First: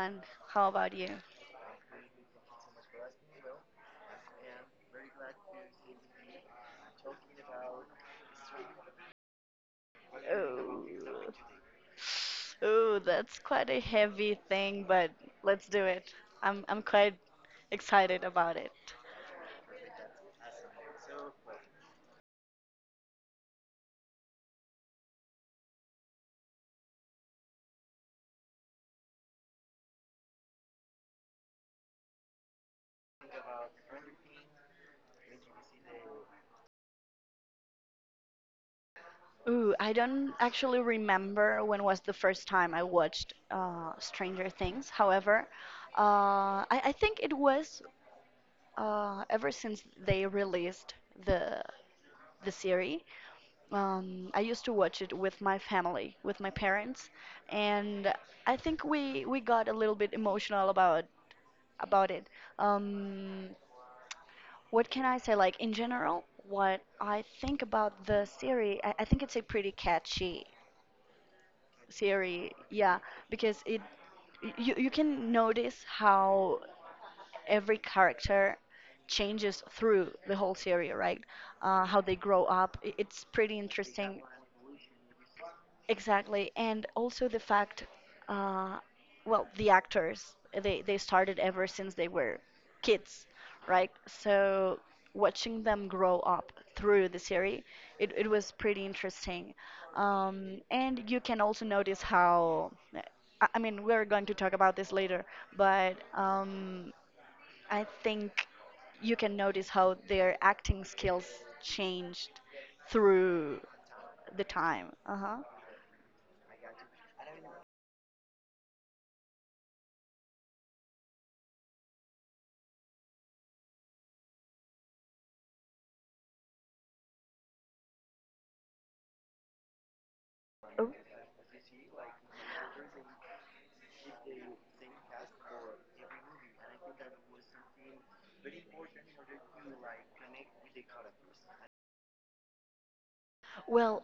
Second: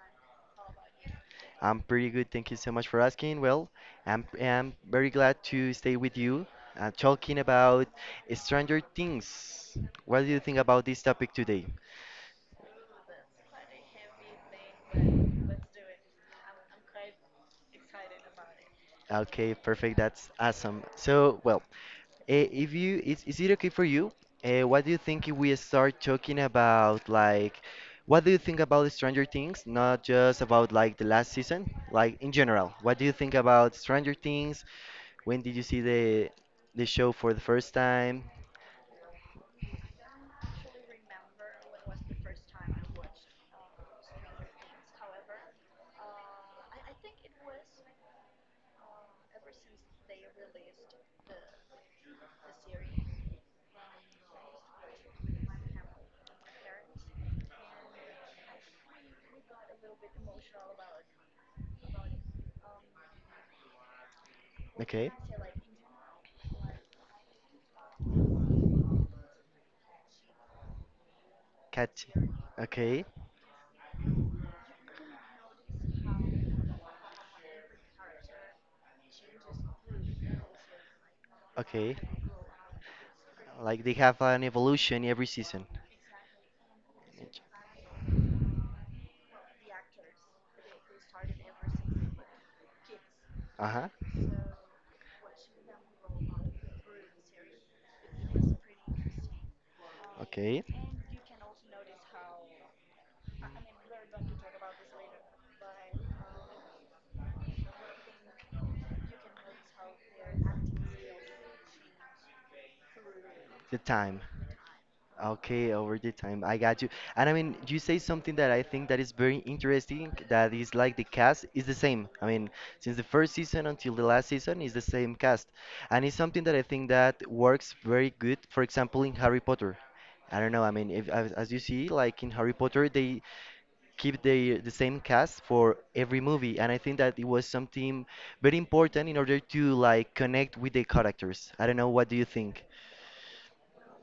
Juan. How about you? I'm pretty good, thank you so much for asking. Well, I'm very glad to stay with you talking about Stranger Things. What do you think Oh, about this topic today? oh, that's quite a heavy thing, but let's do it. I'm quite excited about it. Okay, perfect. That's awesome. So, well, eh, if you is it okay for you? What do you think if we start talking about like what do you think about Stranger Things? Not just about like the last season, like in general. What do you think about Stranger Things? When did you see the show for the first time? Ooh, I don't actually remember when was the first time I watched Stranger Things. However, I think it was ever since they released the the series. I used to watch it with my family, with my parents, and I think we got a little bit emotional about it. Um, what can Okay. I say? Like in general, what I think about the series, I think it's a pretty catchy Catch. series. Yeah, Okay. because it you you can notice how every character changes through the whole series, right? Okay. How they grow up. It's pretty Like they interesting. have an evolution every season. Exactly, and also the fact, uh, well, the actors they started ever since they were kids, Uh huh. right? So watching them grow up through the series, it was pretty interesting. Okay. And you can also notice how, I mean, we're going to talk about this later, but I think you can notice how their acting skills changed through The time. the time. Uh-huh. Okay, over the time. I got you. And I mean, you say something that I think that is very interesting, that is like the cast is the same. I mean, since the first season until the last season is the same cast. And it's something that I think that works very good, for example, in Harry Potter. I don't know, I Oh. mean, if as you see, like in Harry Potter, they keep the same cast for every movie, and I think that it was something very important in order to like connect with the characters. I don't know, what do you think? Well,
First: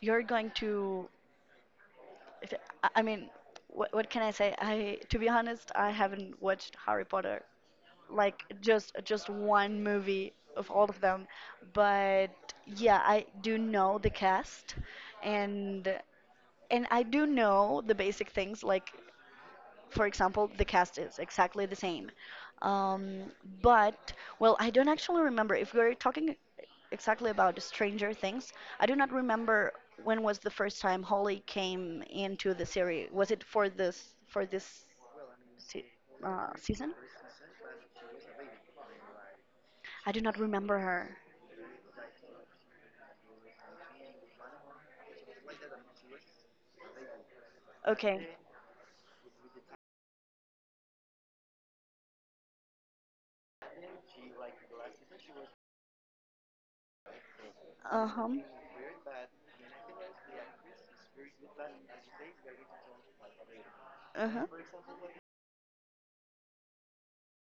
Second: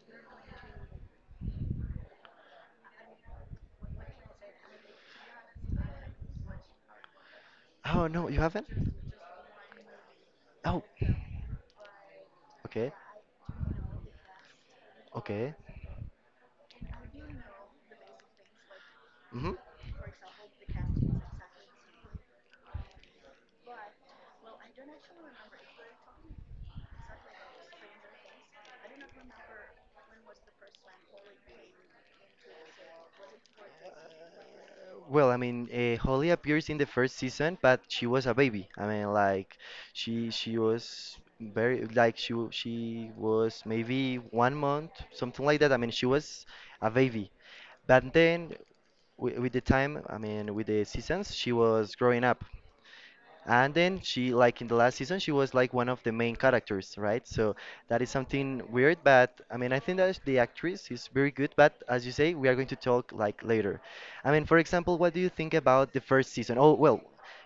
you're going to. if- I mean, what can I say? I, to be honest, I haven't watched Harry Potter, Oh, no, you like haven't. just one movie of Oh. all of them. But Okay. yeah, I do know the cast, Okay. and I do know the basic things like Hmm. for example, the cast is exactly the same. Um, but, well, I don't actually remember. If we're talking exactly about Stranger Things, I do not remember when was the first time Holly came into the series. Was it for this Well, I mean, se Holly appears in the season? first season, but she was a baby. I mean, like I do she not she remember was her. very like she was maybe 1 month something like that. I mean, she was a baby. But Okay. then with the time, I mean, with the seasons, she was growing up. And then she, like in the last season, she was like one of the main characters, right? So that is Uh-huh. something weird, but I mean, I think that the actress is very good, but as you say, we are going to talk like later. I mean, Uh-huh. for example, what do you think about the first season? Oh, well,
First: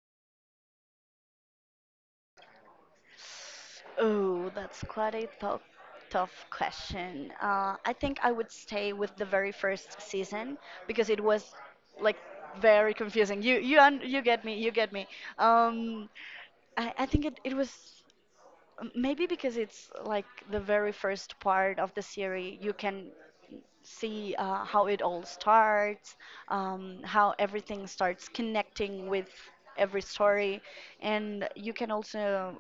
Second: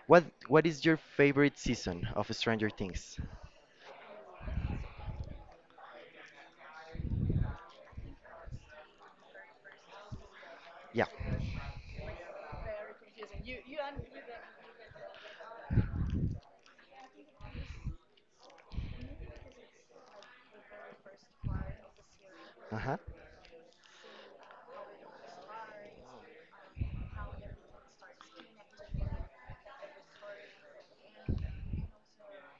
what is your favorite season of Stranger Things? Oh, that's quite a tough question. I think I would stay with the very first season Yeah, because it was like very confusing. You get me, you get me. Um, I think it was. Maybe because it's like the very first part of the series, you uh-huh. can see how it all starts, how everything starts connecting with every story, and you can also,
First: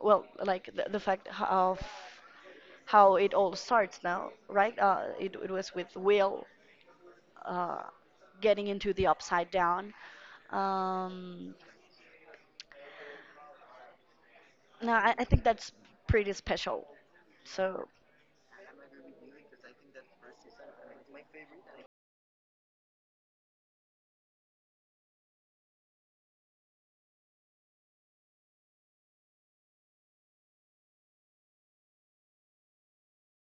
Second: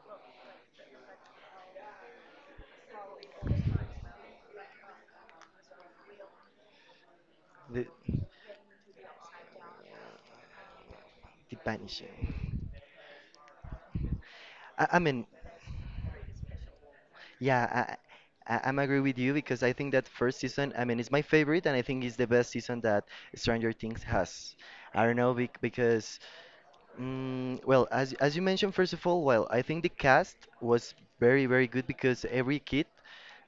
well, like the fact of how it all starts now, right? It was with Will uh, The, getting into the upside down. Um, the Vanishing. I, no, I I mean, think that's pretty special. So. Yeah, I'm agree with you because I think that first season, I mean, it's my favorite, and I think it's the best season that Stranger Things has. I don't know because, well, as you mentioned, first of all, well, I think the cast was very good because every kid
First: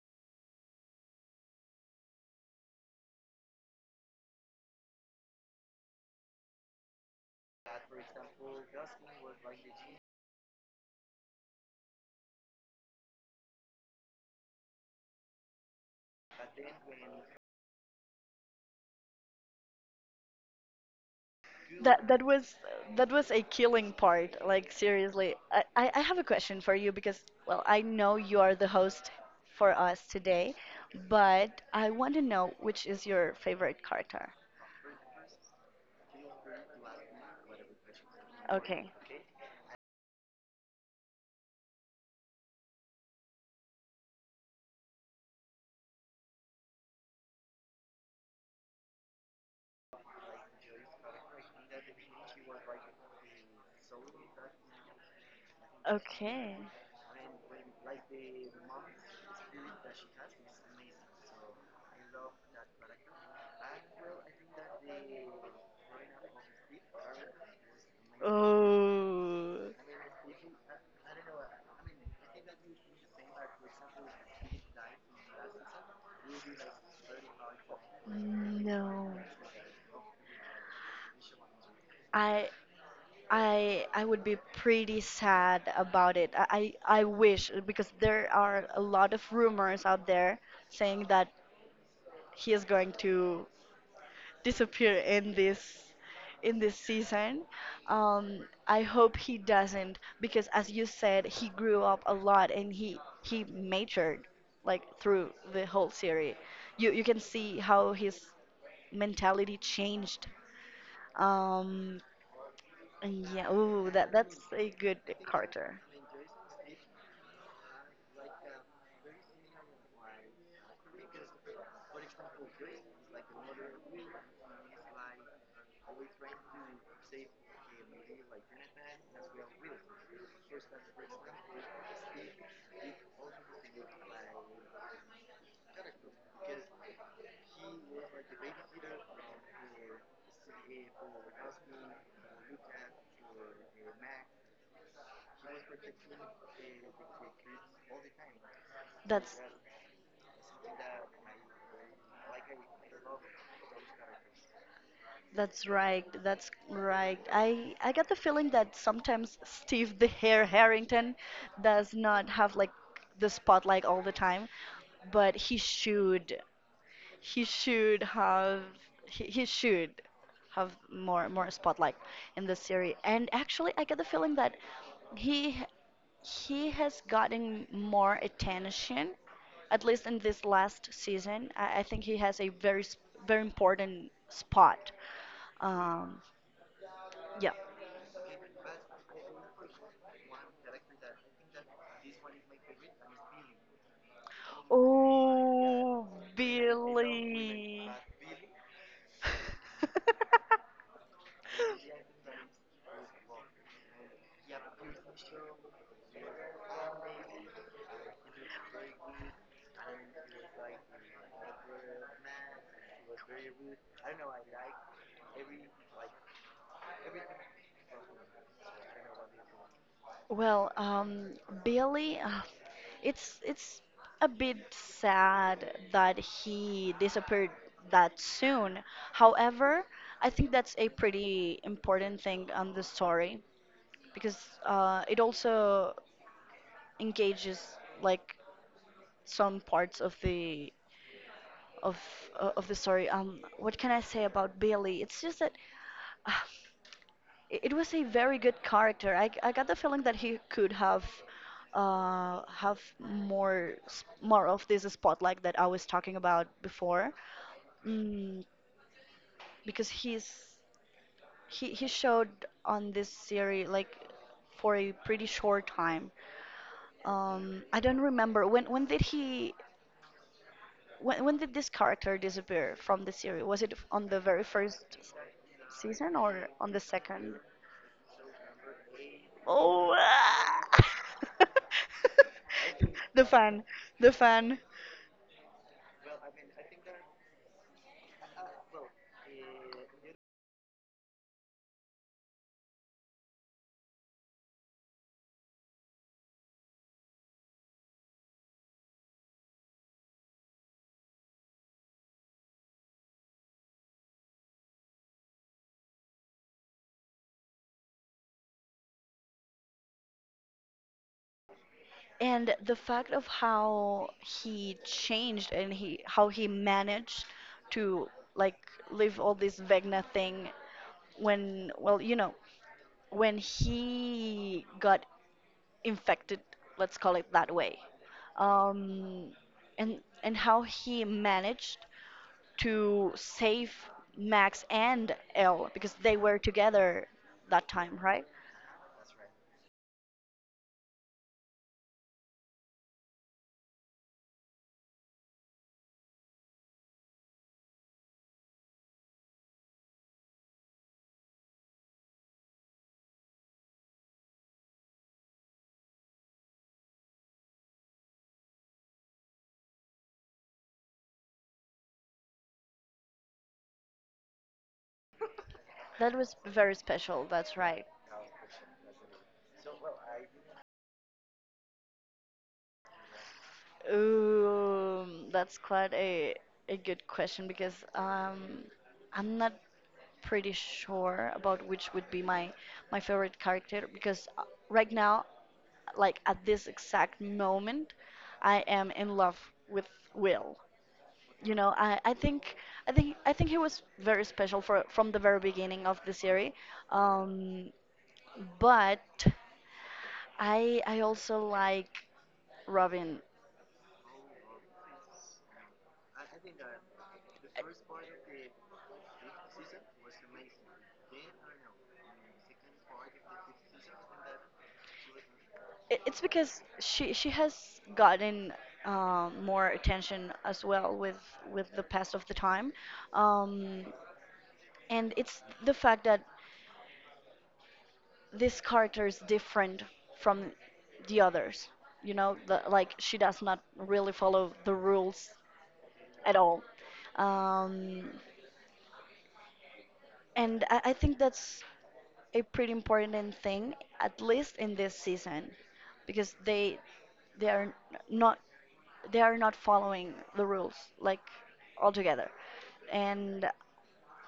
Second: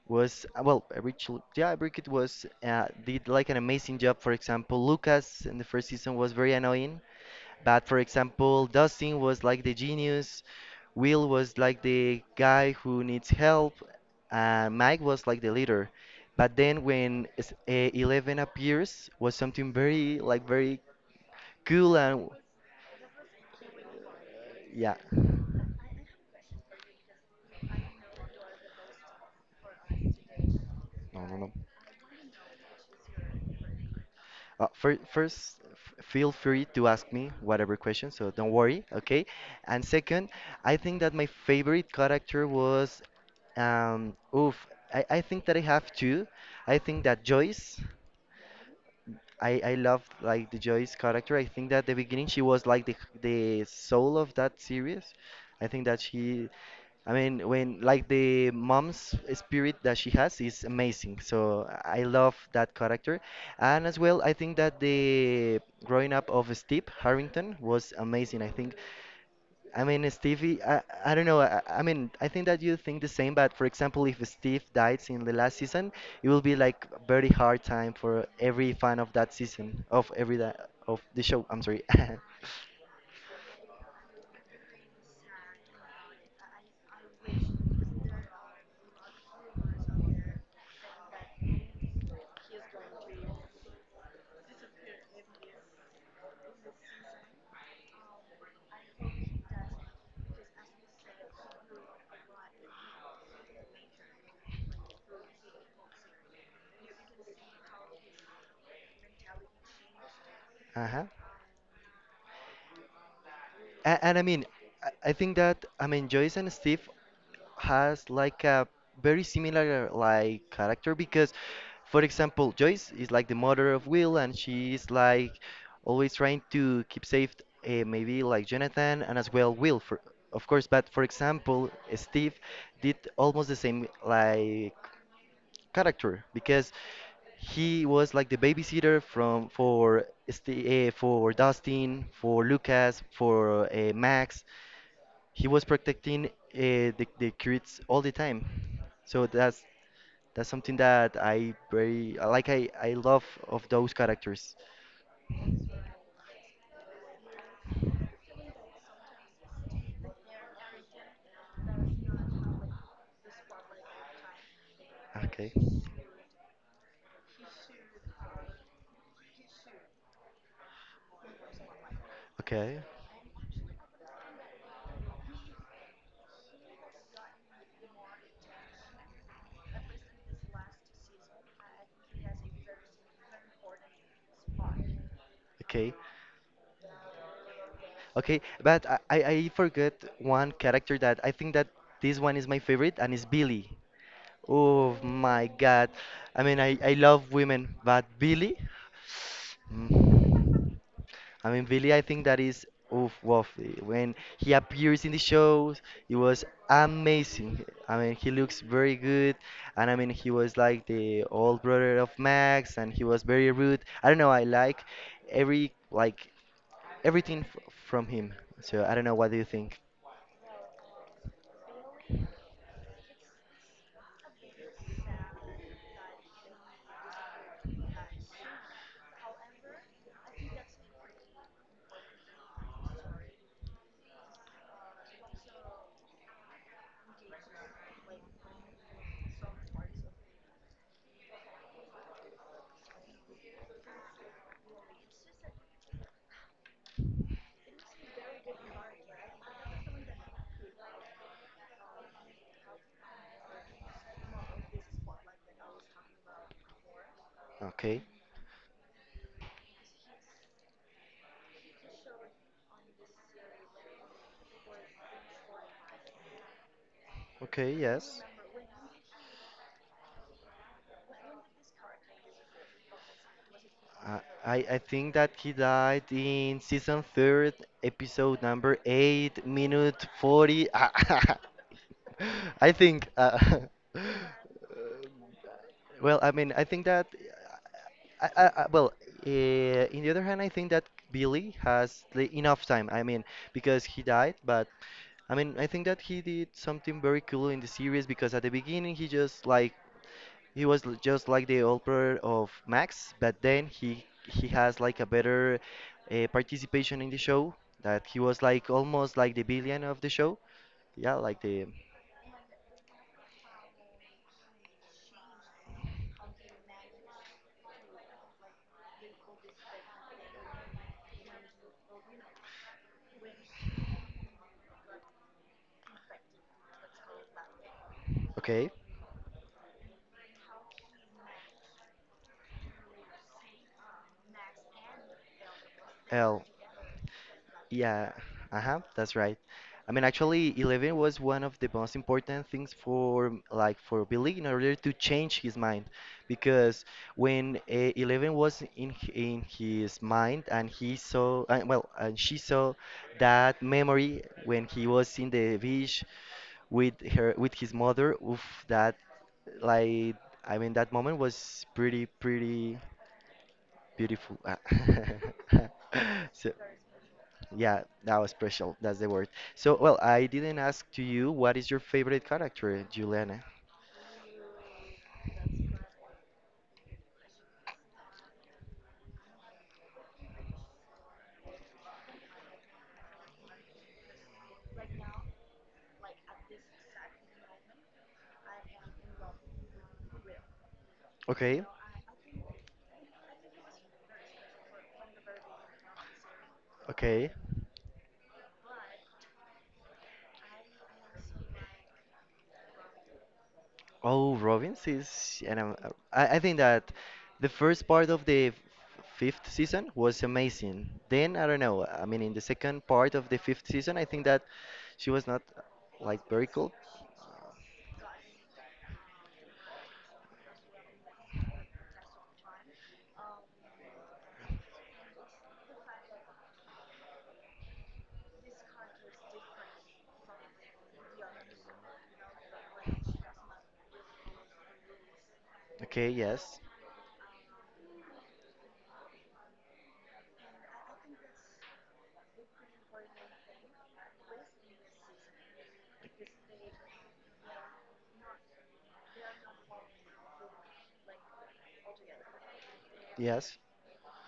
was well, every chil yeah, every kid was did like an amazing job. For example, Lucas in the first season was very annoying, but for example, Dustin was like the genius, Will was like the guy who needs help, and Mike was like the leader. But then when Eleven appears, was something very like very cool That and was that was a killing part. Like yeah. seriously, I have a question for you because well I know you are the host for us today, No, no, no. but I want to know which is your favorite character. First, feel free to ask me whatever question, so don't worry, Okay. okay? And second, I think that my favorite character was oof. I think that I have two. I think that Joyce. I loved like the Joy's character. I think that the beginning she was like the soul of that series. I think that she, Okay. I mean, when like the mom's spirit that she has is amazing. So I love that character, and as well I think that the growing up of Steve Harrington was amazing. I think Oh I mean, Stevie. I don't know. I mean, I think that you think the same, but for example, if Steve dies in the last season, it will be like a very hard time for every fan of no. that season, of every that, of the show. I'm sorry. I I would be pretty sad about it. I wish because there are a lot of rumors out there saying that he is going to disappear in this season. I hope he doesn't because as you said, he grew up a lot and he matured like through the whole series. You can see how his mentality changed. Uh-huh. Um, and yeah, ooh, And, and I that's mean, a good I think that character. I mean Joyce and Steve has like a very similar like character because, for example, Joyce is like the mother of Will and she is like always trying to keep safe, maybe like Jonathan and as well Will for of course. But for example, Steve did almost the same like character because he was like the babysitter for Dustin, for Lucas, for Max. He was protecting the kids all the time. So That's that's something that I very like. I love of those characters. That's right. That's right. I got the feeling that sometimes Steve the Hare Harrington does not have like the spotlight all the time, but Okay, he should. He should have he should have more spotlight in the okay, series. And actually, I get the feeling that he he has gotten more attention, at least in this last season. I think he has a very important spot. okay, Um, yeah. okay. But I forgot one character that I think that this one is my favorite, and it's Billy. Oh my God. Oh, I mean, I love women, Billy. but Billy? Mm. I mean, Billy, I think that is oof, woof. When he appears in the shows, it was amazing. I mean, he looks very good, and I mean, he was like the old brother of Max, and he was very rude. I don't know, I like every like everything f from him. So I don't know, what do you think? Well, Billy, it's a bit sad that he disappeared that soon. However, I think that's a pretty important thing on the story because it also engages like some parts of of the story. What can I say about Billy? It's just that. uh, it was a very good character. I got the feeling that he could have more of this spotlight that I was talking about before, Okay, mm, because he showed on this series like for a pretty short time. Okay, I don't yes. remember when did this character disappear from the series? Was it on I, the I I think that he died season or in on the season second? third, episode number 8, Oh, minute 40. ah. I think. the fan, the fan, well, I mean, I think that. Well, in the other hand, I think that Billy has the enough time. I mean, because he died, but I mean, I think that he did something very cool in the series because at the beginning he just like just like the helper of Max, but then he has like a better participation in the show. That he was like almost like the villain of the show. Yeah, like the and the fact of how he changed and he how he managed to like live all this Vegna thing when well you know when he got infected, let's call it that way, okay. um, and how he managed to save Max and Elle because they were together that time, Yeah, right? uh-huh, that's right. I mean, actually, Eleven was one of the most important things for Billy in order to change his mind, because when Eleven was in in his mind and he saw well and she saw that memory when he was in the beach with her with his mother, oof, that like I mean that moment was pretty beautiful. That was So, very special. That's yeah, right. that was special. That's the word. So, well, I didn't ask to you what is your favorite character, Juliana. That's quite a good question because I'm not pretty sure about which would be my favorite character because right now, like at this exact moment, I am in love with Will. You Okay, know, I think he was very special for from the very beginning of the series, okay. um, but I also like Robin. Oh, Robbins is, I think that the first part of the fifth season was amazing. Then I don't know. I mean, in the second part of the fifth season, I think that she was not like It's very because cool. she has gotten more attention as well with the pass of the time, um, and it's the fact that this character is different from the others. You know, like she does not really follow the rules Okay, at yes, all. Um, and I think that's a pretty important thing, at least in this season, because they are not they are not following the rules like altogether. And yes.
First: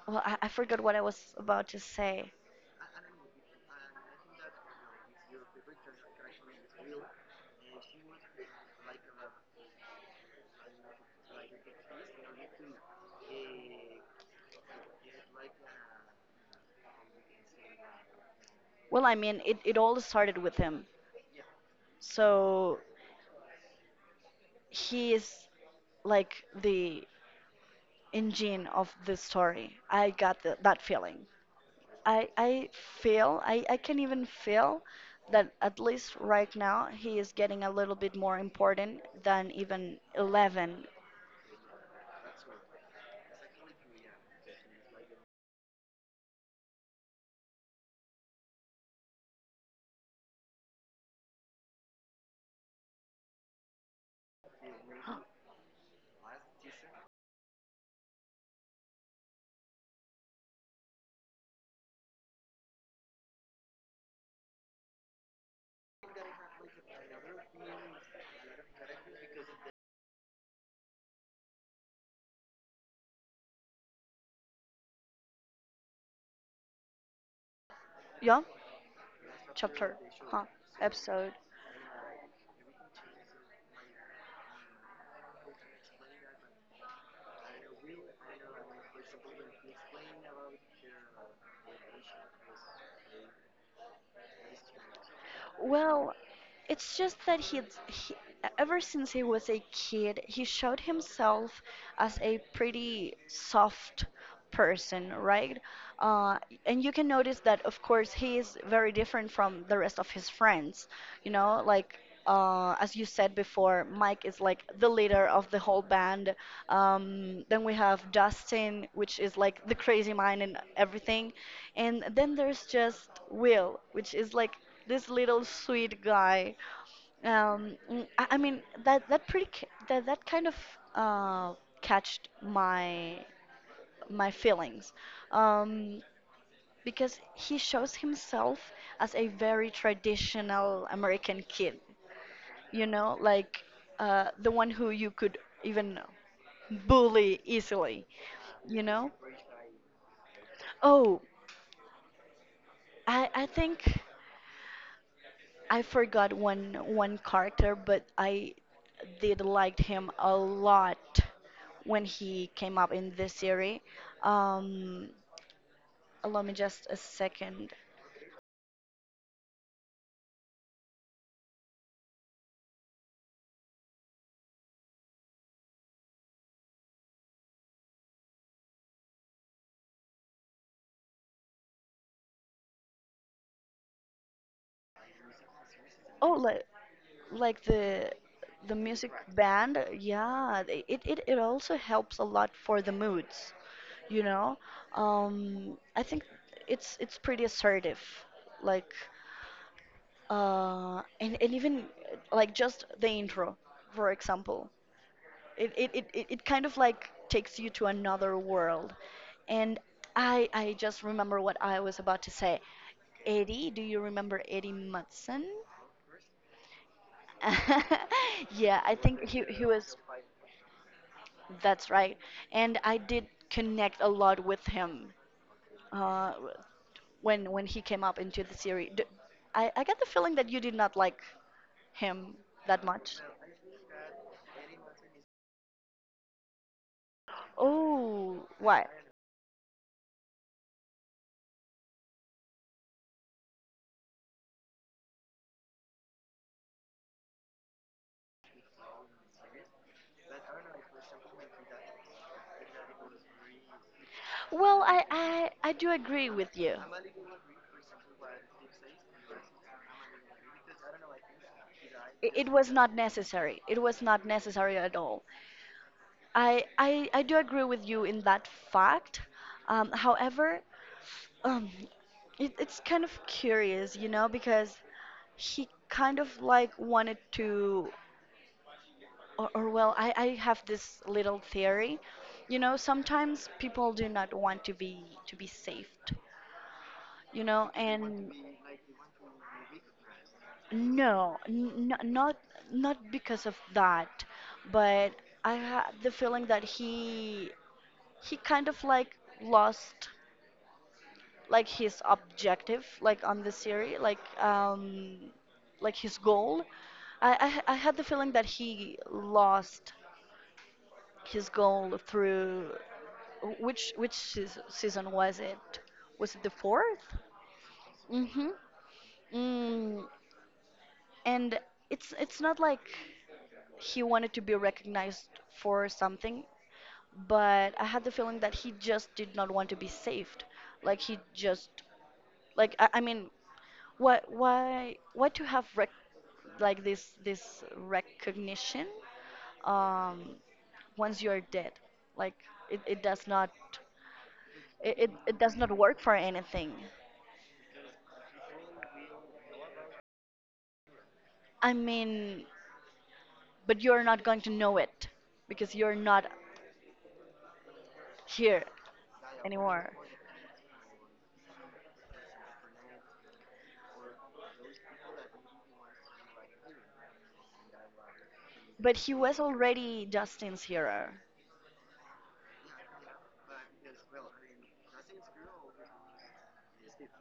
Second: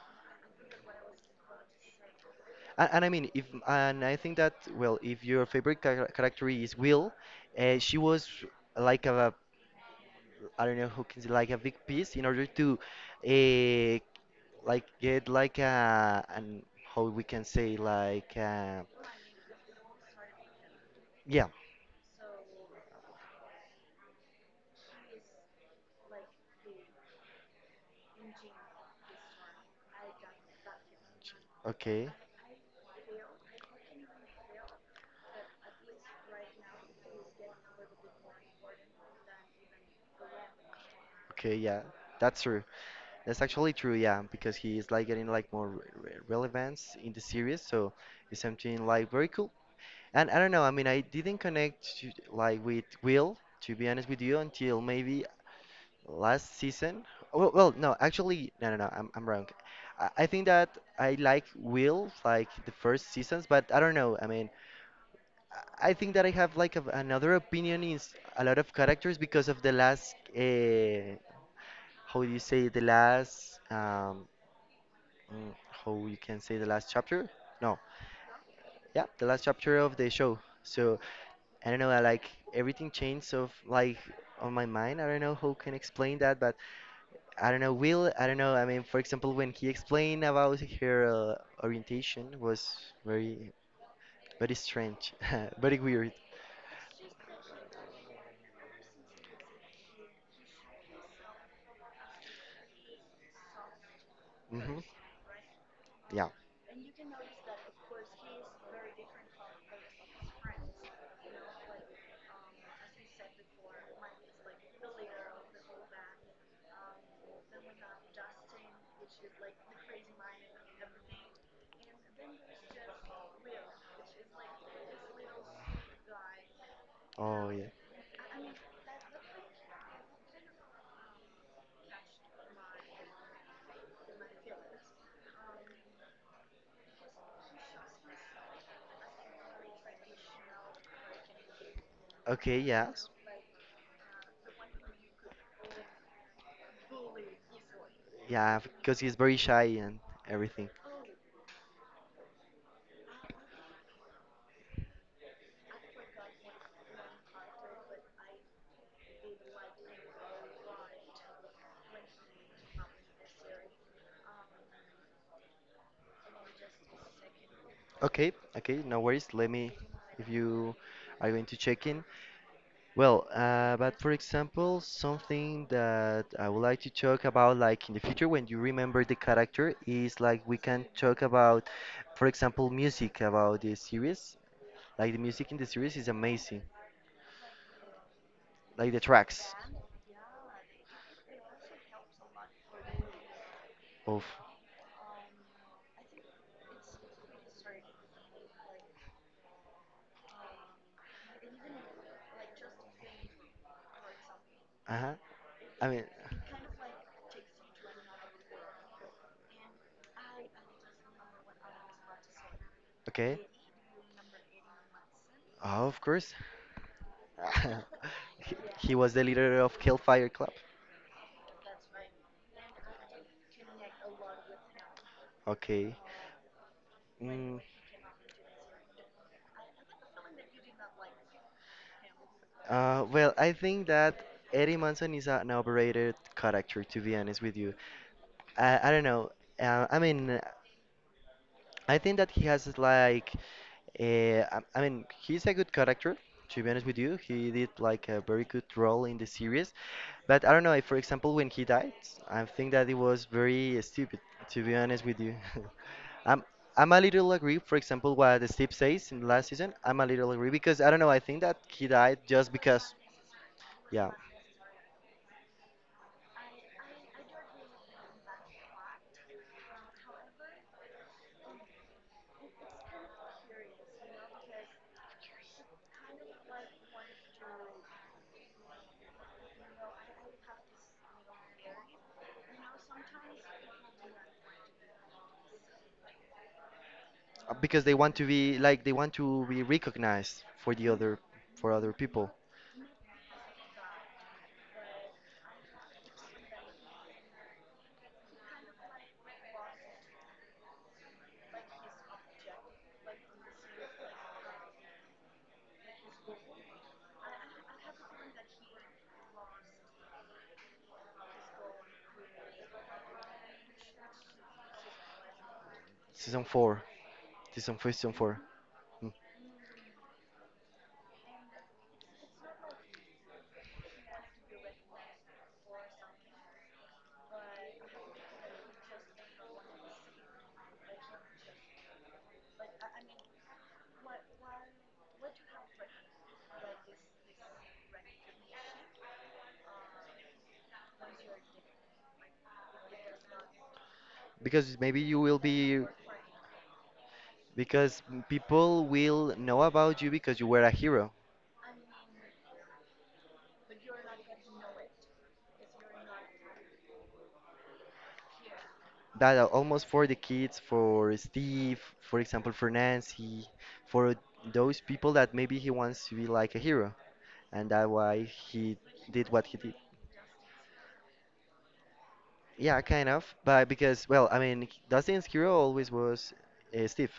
well, I forgot what I was about to say. And I mean, if and I think that well, if your favorite character is Will, she was like a I don't know who can like a big piece in order to uh, like get like a and how we can say like Well, I mean, it all started with him. yeah, So he is like the engine of the story. I got that feeling. okay, I I I can even feel that at least right now he is getting a little bit more important than even eleven. okay, yeah, that's true, that's actually true, yeah, because he is like getting like more re re relevance in the series, so it's something like very cool. And I don't know, I mean, I didn't connect to, like with Will, to be honest with you, until maybe last season. Well, well, no, actually, no, no, no, I'm wrong. I think that I like Will like the first seasons, but I don't know. I mean, I think that I have like another opinion is a lot of characters because of the last, how do you say, the last, how you can say the last chapter? No, Yeah, yeah, the last chapter chapter, of the show. huh? So Episode. I don't know. I like everything changed of like on my mind. I don't know how can explain that, but. I don't know, Will, I don't know. I mean, for example, when he explained about her orientation was very, very strange, very weird. Well, it's just that he, ever since he was a kid, he showed himself as a pretty soft Hmm. person, right? Yeah. Uh, and you can notice that, of course, he is very different from the rest of his friends. You know, like as you said before, Mike is like the leader of the whole band. Then we have Dustin, which is like the crazy mind and everything. And then there's just Will, which is like this little sweet guy. Oh, yeah. I mean that that kind of uh, catched my feelings, um, because he shows himself as a very traditional American kid. Okay, You yes. know, like the one who you could even bully easily. Yeah, You because know. he's very shy and everything. Oh, I think. I forgot one character, but I did liked him a lot when he came up in this series. Um, Allow me just a second. Okay, okay, no worries. Let me, if you are going to check in, well, but for example, something that I would like to talk about, like in the future, when you remember the character, is like we can talk about, for example, music about the series. Like the music in the series is Oh, amazing, like the like the music tracks band, yeah. It also helps a lot for the moods, you of. know. I think it's pretty assertive, like and even like just the intro, for example. Uh-huh. I mean, It kind of like takes you to another world. And I just remember what I was about to say. okay. Eddie, do you remember Eddie Munson? Oh, of course. he, Yeah, I he was think the he leader he of was, Hellfire Club. that's right. And I did connect a lot with him, Okay. uh, Mm, when he came up into the series. D I got the feeling that you did not like him that much. well, I think that Eddie Munson is an overrated character, to be honest with you. Oh, I, why? I don't know. I mean, I think that he has like, I mean, he's a good character, to be honest with you. He did like a very good role in the series. But I don't know, if, for example, when he died, I think that it was very stupid, to be Well, honest with you. I do agree I'm, with you. I'm a little agree, for example, what Steve says in the last season. I'm a little agree because I don't know, I think that he died It just was not because, necessary. It was yeah. not necessary at all. I do agree with you in that fact. However, um, it's kind of curious, you know, because he kind of like wanted to, or well, I have this little theory, you know, sometimes people do not want to be saved, you know, Because and they want to be recognized for the other no, for other people. not not because of that, but I had the feeling that he kind of like lost like his objective like on the series like his goal. I had the feeling that he lost his goal through season was it? Was it Season the four, fourth? season four, season four. Mm-hmm. Mm. Mm, and it's not like he wanted to be recognized for something, but I had the feeling that he just did not want to be saved. Like he just like I mean, what why to have like this recognition um once you're dead? Like it does not Because maybe you will it does not be work for anything. because people will know about you because you were a hero. I mean, but you're not going to know it because you're not here That are almost anymore. for the kids, for Steve, for example, for Nancy, for those people that maybe he wants to be like a hero, and that's why he But he did was what he did. already Justin's hero. Yeah, kind of, but because well, I mean, Dustin's hero always was Steve.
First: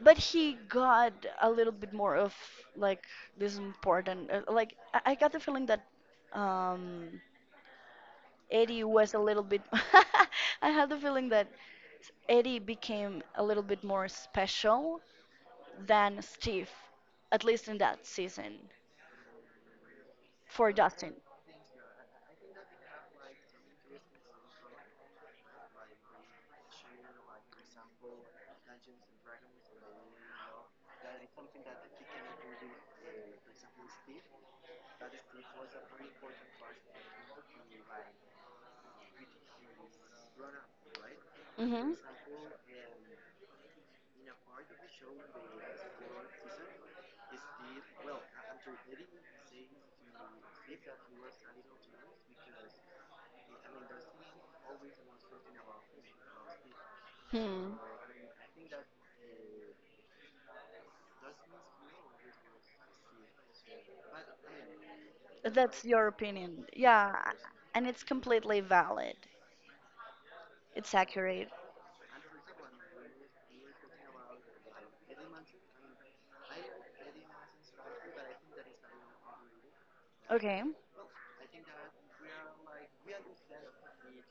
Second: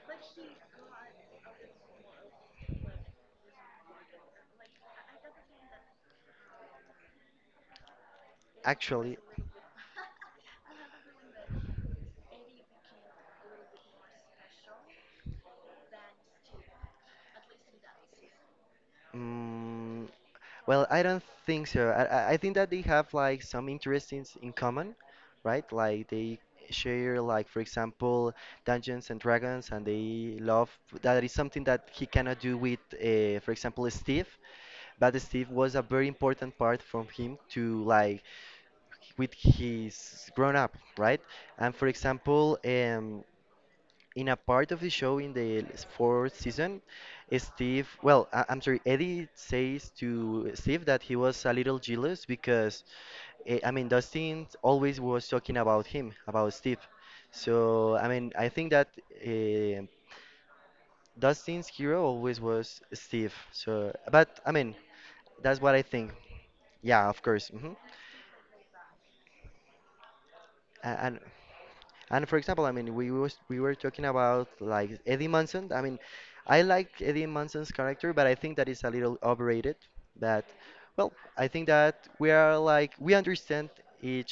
But he got a little bit more of like this important, like I got the feeling that um Eddie was a Actually, little bit I had the feeling that Eddie became a little bit more special than Steve, at least in that season, Mm, for well, I Dustin. don't think so. I think that they have like some interests in common, right? Like they share like for example Dungeons and Dragons and they love that is something that he cannot do with for example Steve, but Steve was a very important part from him to like with his grown up, right? And for Mhm. example, in a part of the show in the fourth season, Steve, well, I, I'm sorry, Eddie says to Steve that he was a little jealous because, I mean, Dustin always was talking about him, about Steve. Hmm. So, I mean, I think that uh, Dustin's hero always was Steve. So, but I mean, that's what I That's your think. opinion, Yeah, of yeah, course. And it's completely valid. It's And accurate. And for example, I mean, we were talking about like Eddie Munson. I mean, I like Eddie Munson's character, but I think that is a little overrated. That, Okay. well, I think that we are like we understand each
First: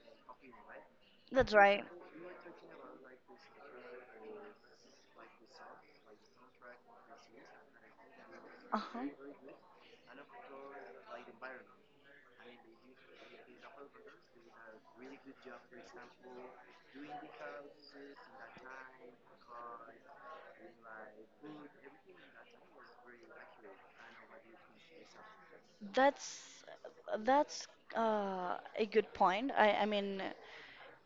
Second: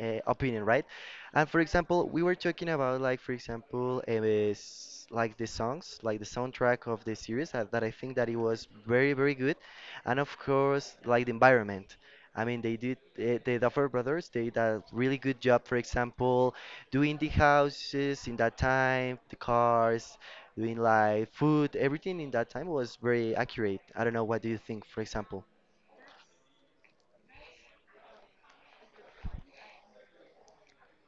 opinion, right? And That's for right. example, we were talking about like for example, like the songs, like the soundtrack of the series that I think that it was very very Uh-huh. good, and of course like the environment. I mean, they did, the Duffer Brothers, they did a really good job, for example, doing the houses in that time, the cars, doing like food, everything in that time was very accurate. I don't know what do you think, for example, That's that's a good point. I mean,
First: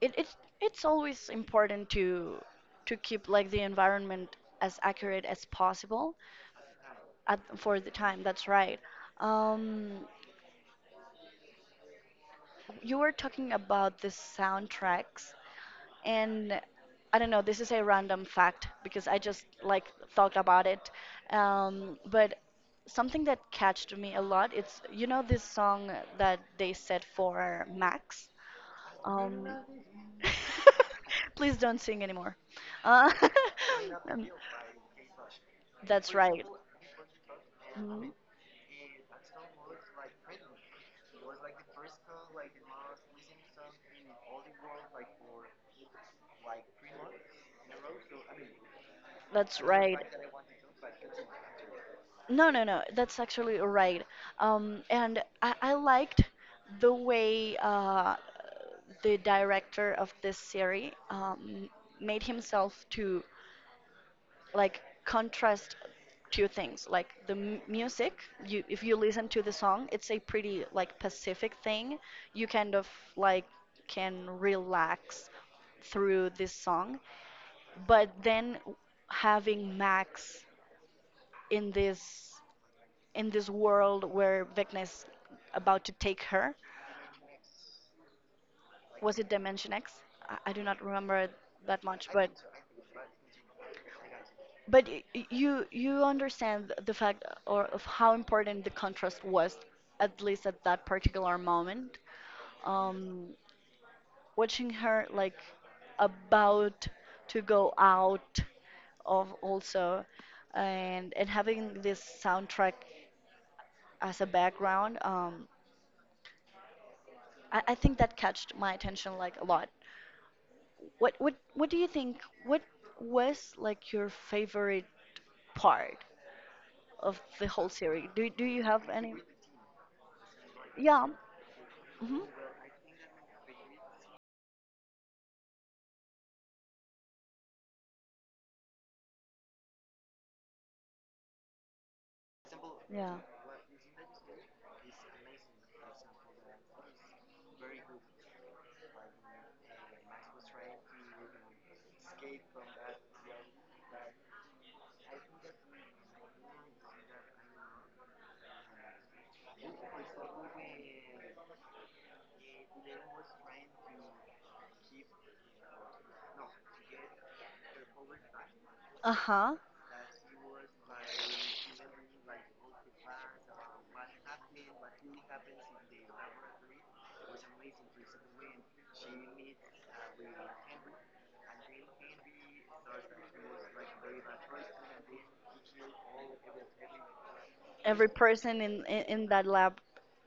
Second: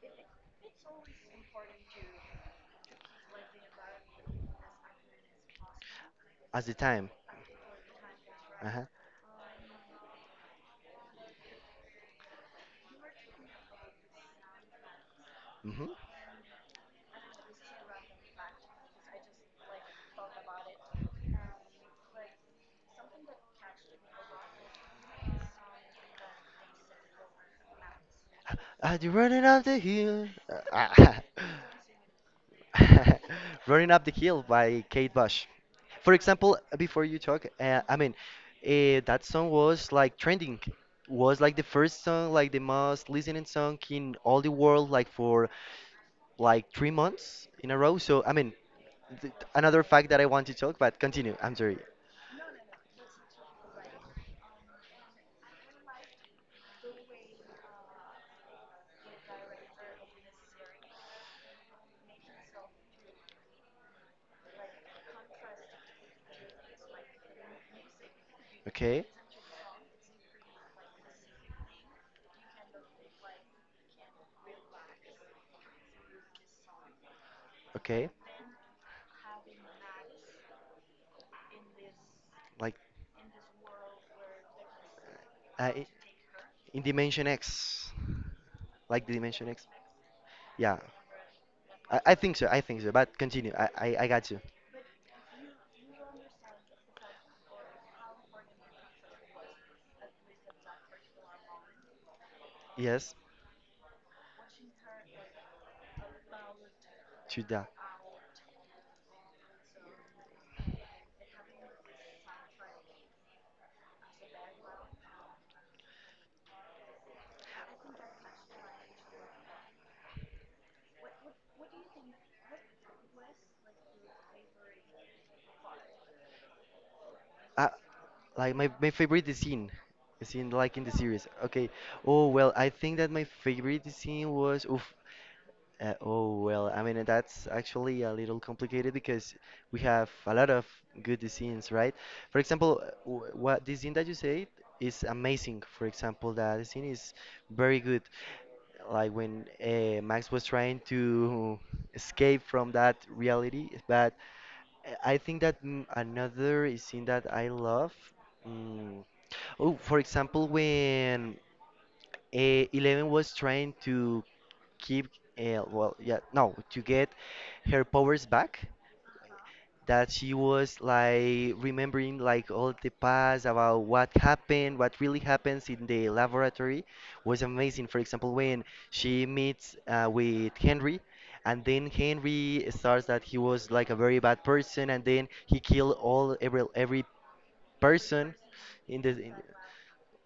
it, it it's always important to keep like the environment as accurate as possible as the time. at, for the time. That's right. Uh-huh. Um, you were talking about the soundtracks, hmm and I don't know. This is a random fact because I just like thought about it. But something that catched me a lot. It's, you know, this song that they said for Max. Are you running Um, up the hill? Uh, ah. please don't sing anymore. Uh, Running Up the um, Hill by Kate Bush. For that's right. example, before you talk, I Mhm. mean, that song was like trending, was like the first song, like the most listening song in all the world, like for like 3 months in a row. So I mean, That's another right. fact that I want to talk, but continue. I'm sorry. No, no, no. That's actually right. And I liked the way the director of this series, made himself to like contrast two things like the music. You, if you Okay, listen to the song, it's a pretty like pacific thing. You kind of like can relax through this song. But okay. then having Max in this Like in this world where Vecna's uh, about i- to take her. in Dimension X, like the Was it Dimension X. Dimension X? I do Yeah, not remember that much. I but think so. I think so. But continue. I got you. But you understand the fact or of how important the contrast was, at least at that particular moment. Yes, Um, watching her like about to Chuda. go out of also, and having this soundtrack as a background, I think that catched my attention like a lot. What do you think? What was like your favorite part of the Uh, whole series? Do like you my have my any? favorite scene, scene like in the Yeah. series. Okay. Hmm. Oh well, I think that my favorite scene was oof. I mean, that's actually a little complicated because we have a lot of good designs, right? For example, Yeah. What the design that you said is amazing. For example, that design is very good. Like when Max was trying to escape from that reality, but I think that another scene that I love. Mm, Oh, for example, when Eleven was trying to keep well yeah no to get her powers back Uh-huh. that she was like remembering like all the past about what happened what really happens in the laboratory was amazing for example when she meets with henry and then henry starts that he was like a very bad person and then he killed all every Every person person in the in in- that lab,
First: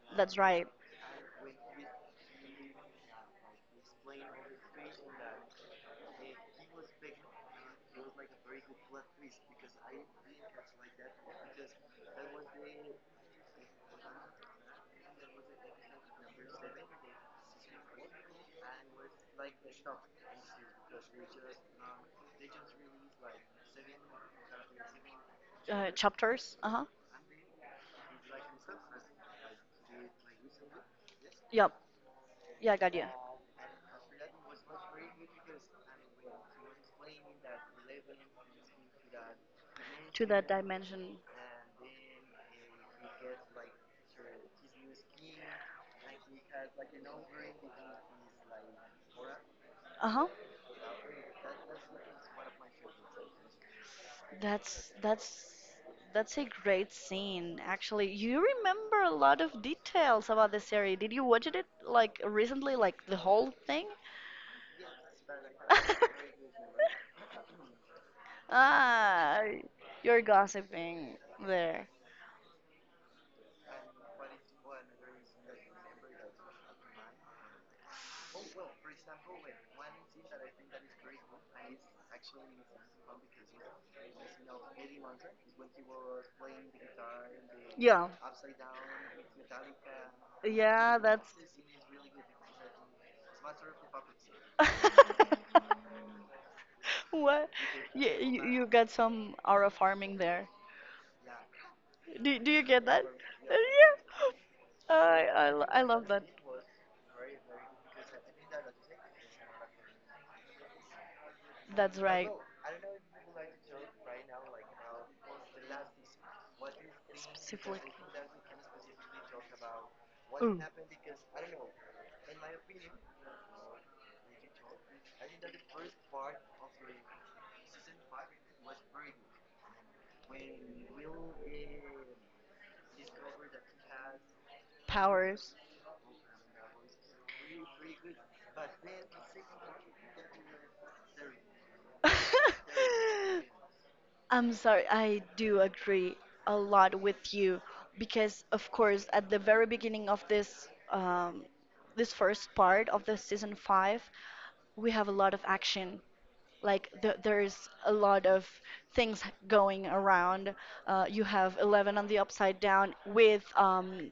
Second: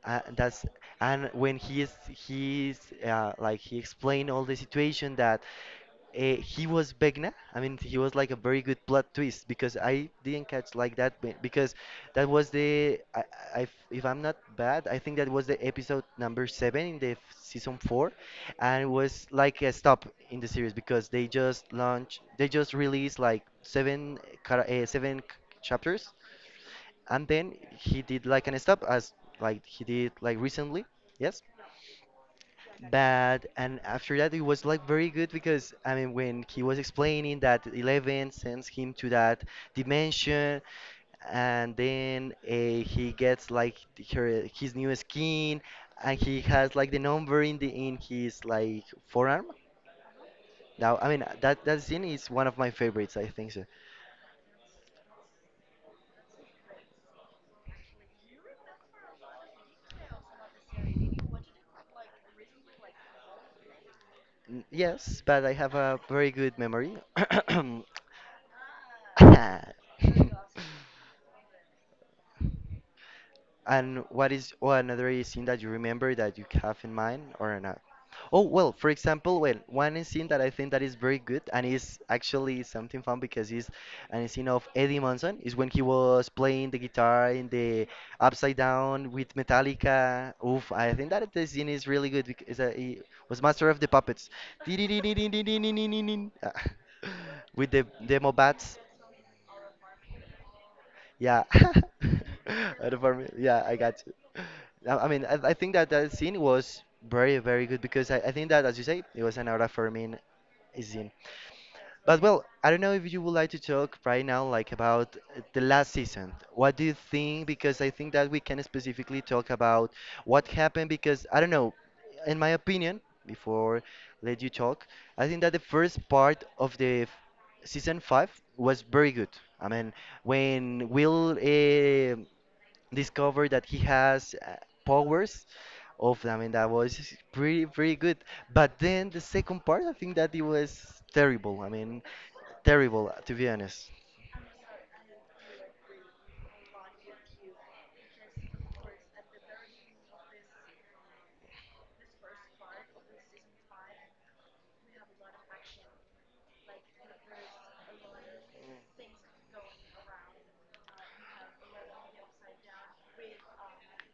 that's that's right. and when he's like he explained all the situation that he was Begna. I mean, he was like a very good plot twist because I didn't catch like that because that was the I if I'm not bad, I think that was the episode number seven in the season four, and it was like a stop in the series because they just released like seven seven chapters Chapters. Uh-huh. and then he did like an stop as like he did like recently yes Yep. Yeah, I got you. but and after that it was like very good because I mean when he was explaining that 11 sends him to that To that dimension dimension. and then he gets like his new skin and he has like the number in the in his like forearm Uh-huh. now I mean that that scene is one of my favorites I think so That's that's that's a great scene, actually. You remember a lot of details about the series. Did you watch it like recently, like the whole thing? Yes, but I have a very good memory. Ah, you're gossiping there. And what is oh, another scene that you remember that you have in mind or not? Oh, well, for example, well, one scene that I think that is very good and is actually something fun because it's an scene of Eddie Munson is when he was playing the guitar in the Yeah, Upside Down with Metallica. Oof, I yeah, think that that's the scene is really good because he was master of the puppets. what, With the you, demo you you bats. got some aura farming there. Yeah. Do you get And that? for me, yeah, I got you. I Yeah, I I mean, I, I think I that love that that. scene was very, very good because I think that, as you say, it was an out of Fermin scene. That's But right. well, I don't know if you would like to talk right now, like about the last season. What do you think? Because I Specifically. think that we can specifically talk about what Ooh. happened. Because I don't know, in my opinion, before let you talk, I think that the first part of the season five was very good. I mean, when Will discovered that he has powers Powers. of I mean that was pretty pretty good. But then the second part, I think that it was terrible. I mean, terrible to be honest. I'm sorry, I do agree a lot with you because, of course, at the very beginning of this this first part of the season five, we have a lot of action. Like th there's a lot of things going around. You have Eleven on the Upside Down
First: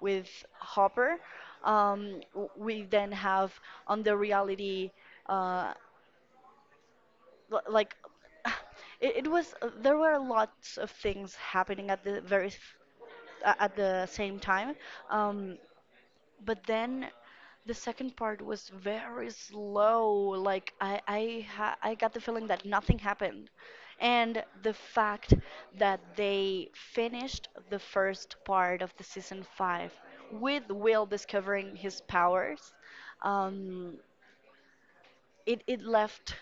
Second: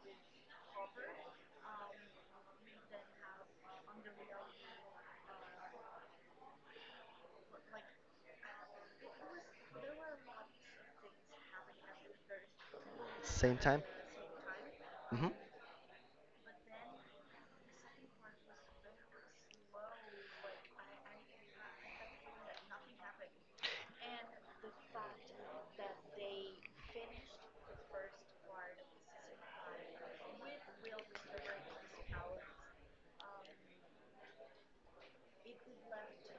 with Hopper. We then have on the reality. Uh, like it was, there were lots of things happening at the very Same a- at time. the same time. hmm Um, but then the second part was very slow. Like I got the feeling that nothing happened, and the fact that they finished the first part of the season 5 with Will discovering his powers, um, it left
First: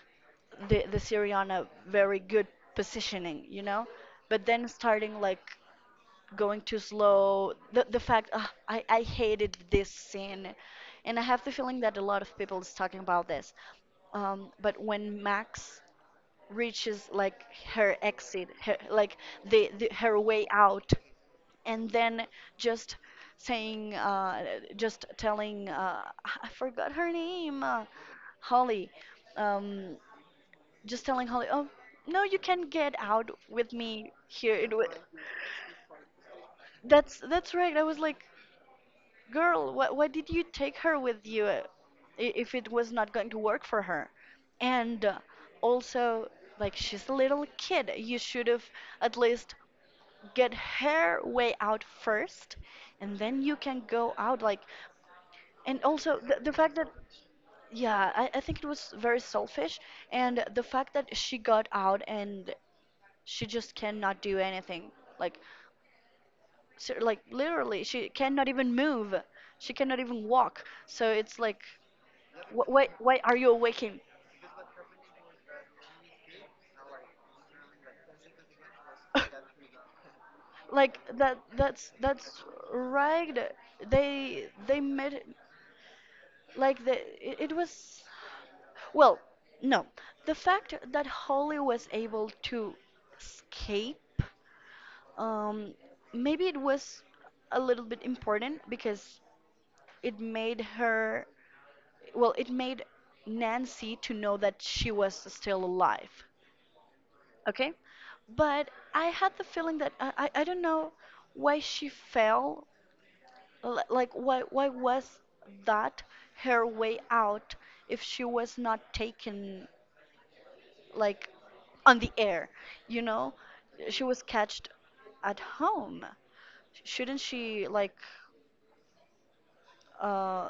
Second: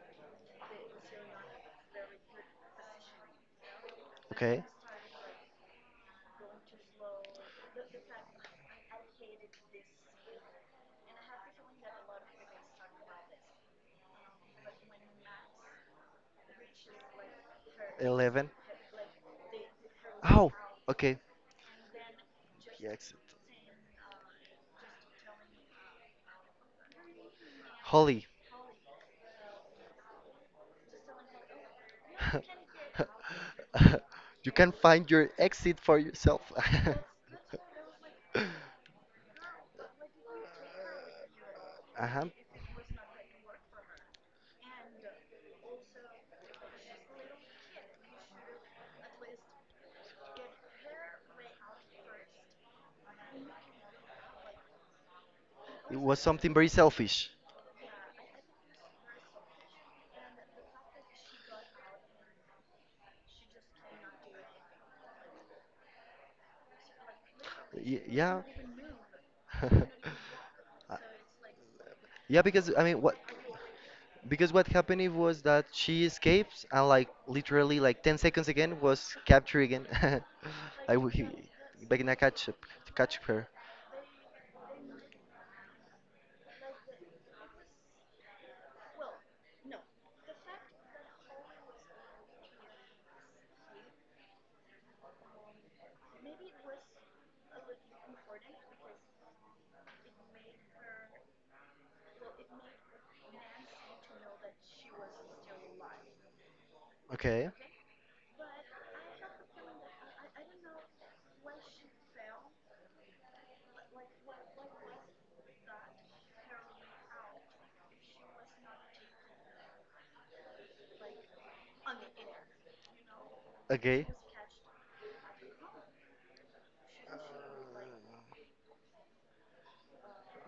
the Serie on a very good positioning, you know. But Okay. then starting like going too slow, the fact, "Ah, I hated this scene," and I have the feeling that a lot of people is talking about this. But when Max reaches like her exit, Eleven. her, like the her way Oh, out, okay. and then He just exit. saying, just telling, I forgot her name, Holly. Holly. Um, just telling Holly, "Oh, no, you can get out with me You here." can find your exit for yourself. That's right. I was like, "Girl, why did you take her with you, Uh-huh. I- if it was not going to work for her?" And also, like, she's a little kid. You should have at least get her way out first, and then you can go out. Like, and It also was the something very fact that selfish. yeah, I think it was very selfish, and the fact that she got out and she just cannot do anything, like, so, like, literally she Yeah. cannot even move, she cannot even walk, Uh, so it's like, Yeah, because I mean, what why are you awaking because what happened it was that she escapes and like literally like 10 seconds again was captured again. I like, would he that Begna that's catch her. right. They made like the it, it was, well, no, the fact that Holly was able to escape, um, maybe it was a little bit important because it made her, well, it made Nancy to know that she was still alive. Okay. Okay? But I had the feeling that I don't know why she fell. Like, why was that her way out if she was not taken, like, on the air? You know? She Okay. was catched at home. Shouldn't she, like, uh,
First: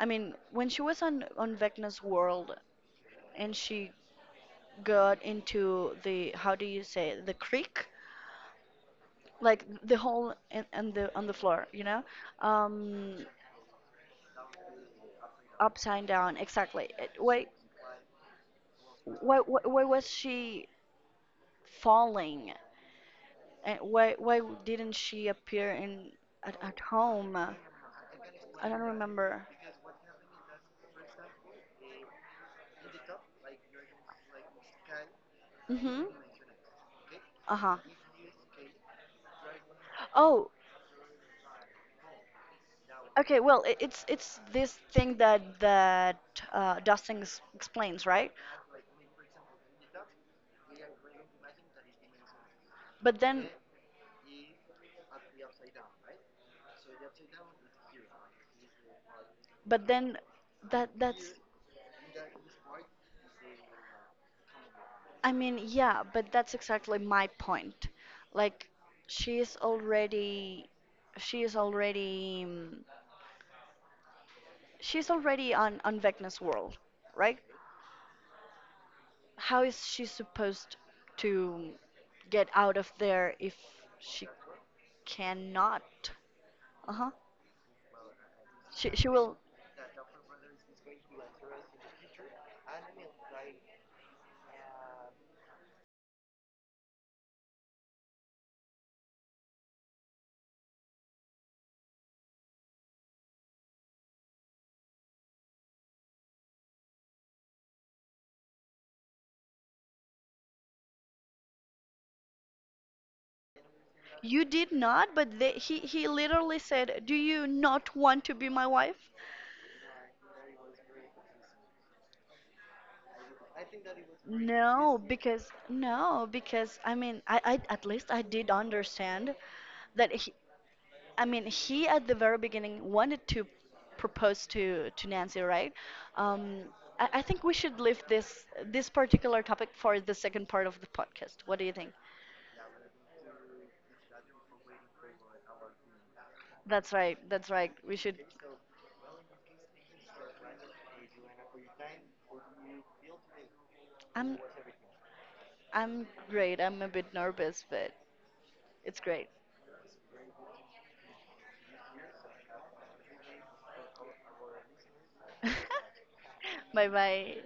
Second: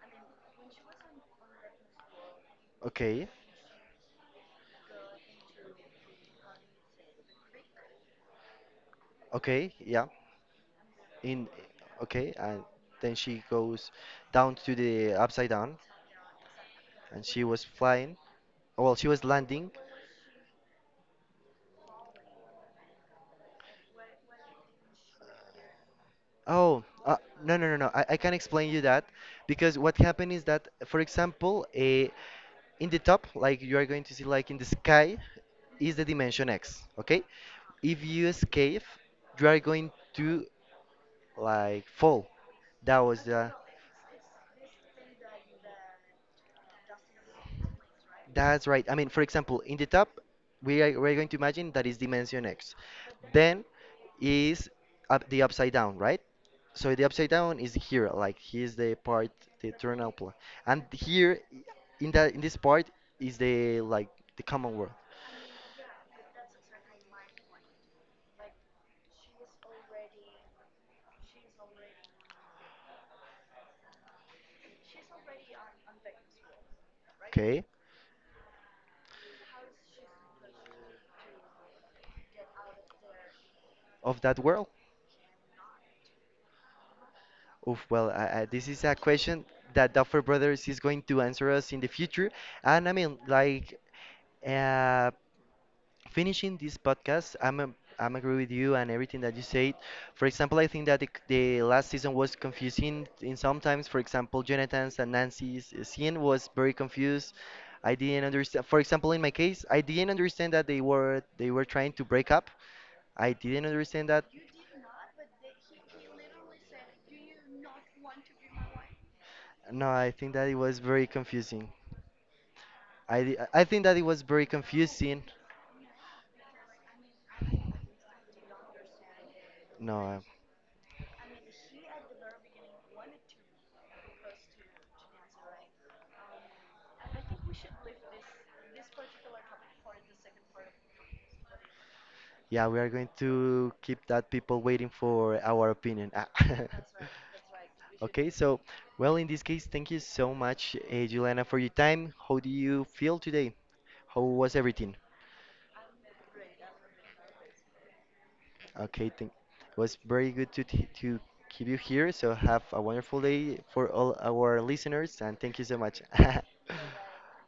I mean, when she was on Vecna's world Okay. and she got into the, how do you say it, the creek, like Okay. the Yeah. hole in the on the In floor, you know, Okay, and then um, she goes down to the upside down upside down, exactly. It- and she was flying. Well, she was landing. why was she falling? And why didn't she appear in at Oh, home? no, no, no, no. I can I explain don't you that remember. because what happened is that, for example, in the top, like you are going to see, like in the sky, is Mm-hmm. the dimension x. Okay, Uh-huh. if you escape, you are going to Oh, like fall. That was okay, the well, it's this thing that that Dustin explains, right? that's right. I mean, for example, in the top, we're going to imagine that is dimension x. But then, Then is up the upside down, right? So the upside down is here, like here's the part, the but eternal then plan. And that here, that's in that in this part is the like the common world, I mean, yeah, but that's exactly my point. Like, she is already, she is already, she's already on Vecna's world, right? okay, How is she supposed to get out of there if of she that world. cannot? Uh-huh. Oof, well, this is She a she will. question that Duffer Brothers is going to answer us in the future. And I mean, like, uh, finishing this podcast, I'm agree with you and everything that you said. For example, I think that the last season was confusing in sometimes. For example, Jonathan's and Nancy's scene was very confused. I didn't understand. For example, in my case, I didn't understand that they were trying to break up. I didn't understand that. You did not, but they, he literally said, "Do you not want to be my wife?" No, I think that it was very confusing. I think that it was very No, confusing. because no, because I mean, I at least I did understand that No. he, I mean, he at the very beginning wanted to propose to Nancy, right? Um, I think we should leave this this particular topic for the second part of the podcast. What do you think? Yeah, we are going to keep that people waiting for our opinion. Ah. That's right. That's right. We should. Okay, so, well, in this case, thank you so much, Juliana, for your time. How do you feel today? How I'm was everything? I'm great. I'm a bit nervous, but it's Okay, great. thank it was very good to t to keep you here. So have a wonderful day for all our listeners, and thank you so much. bye bye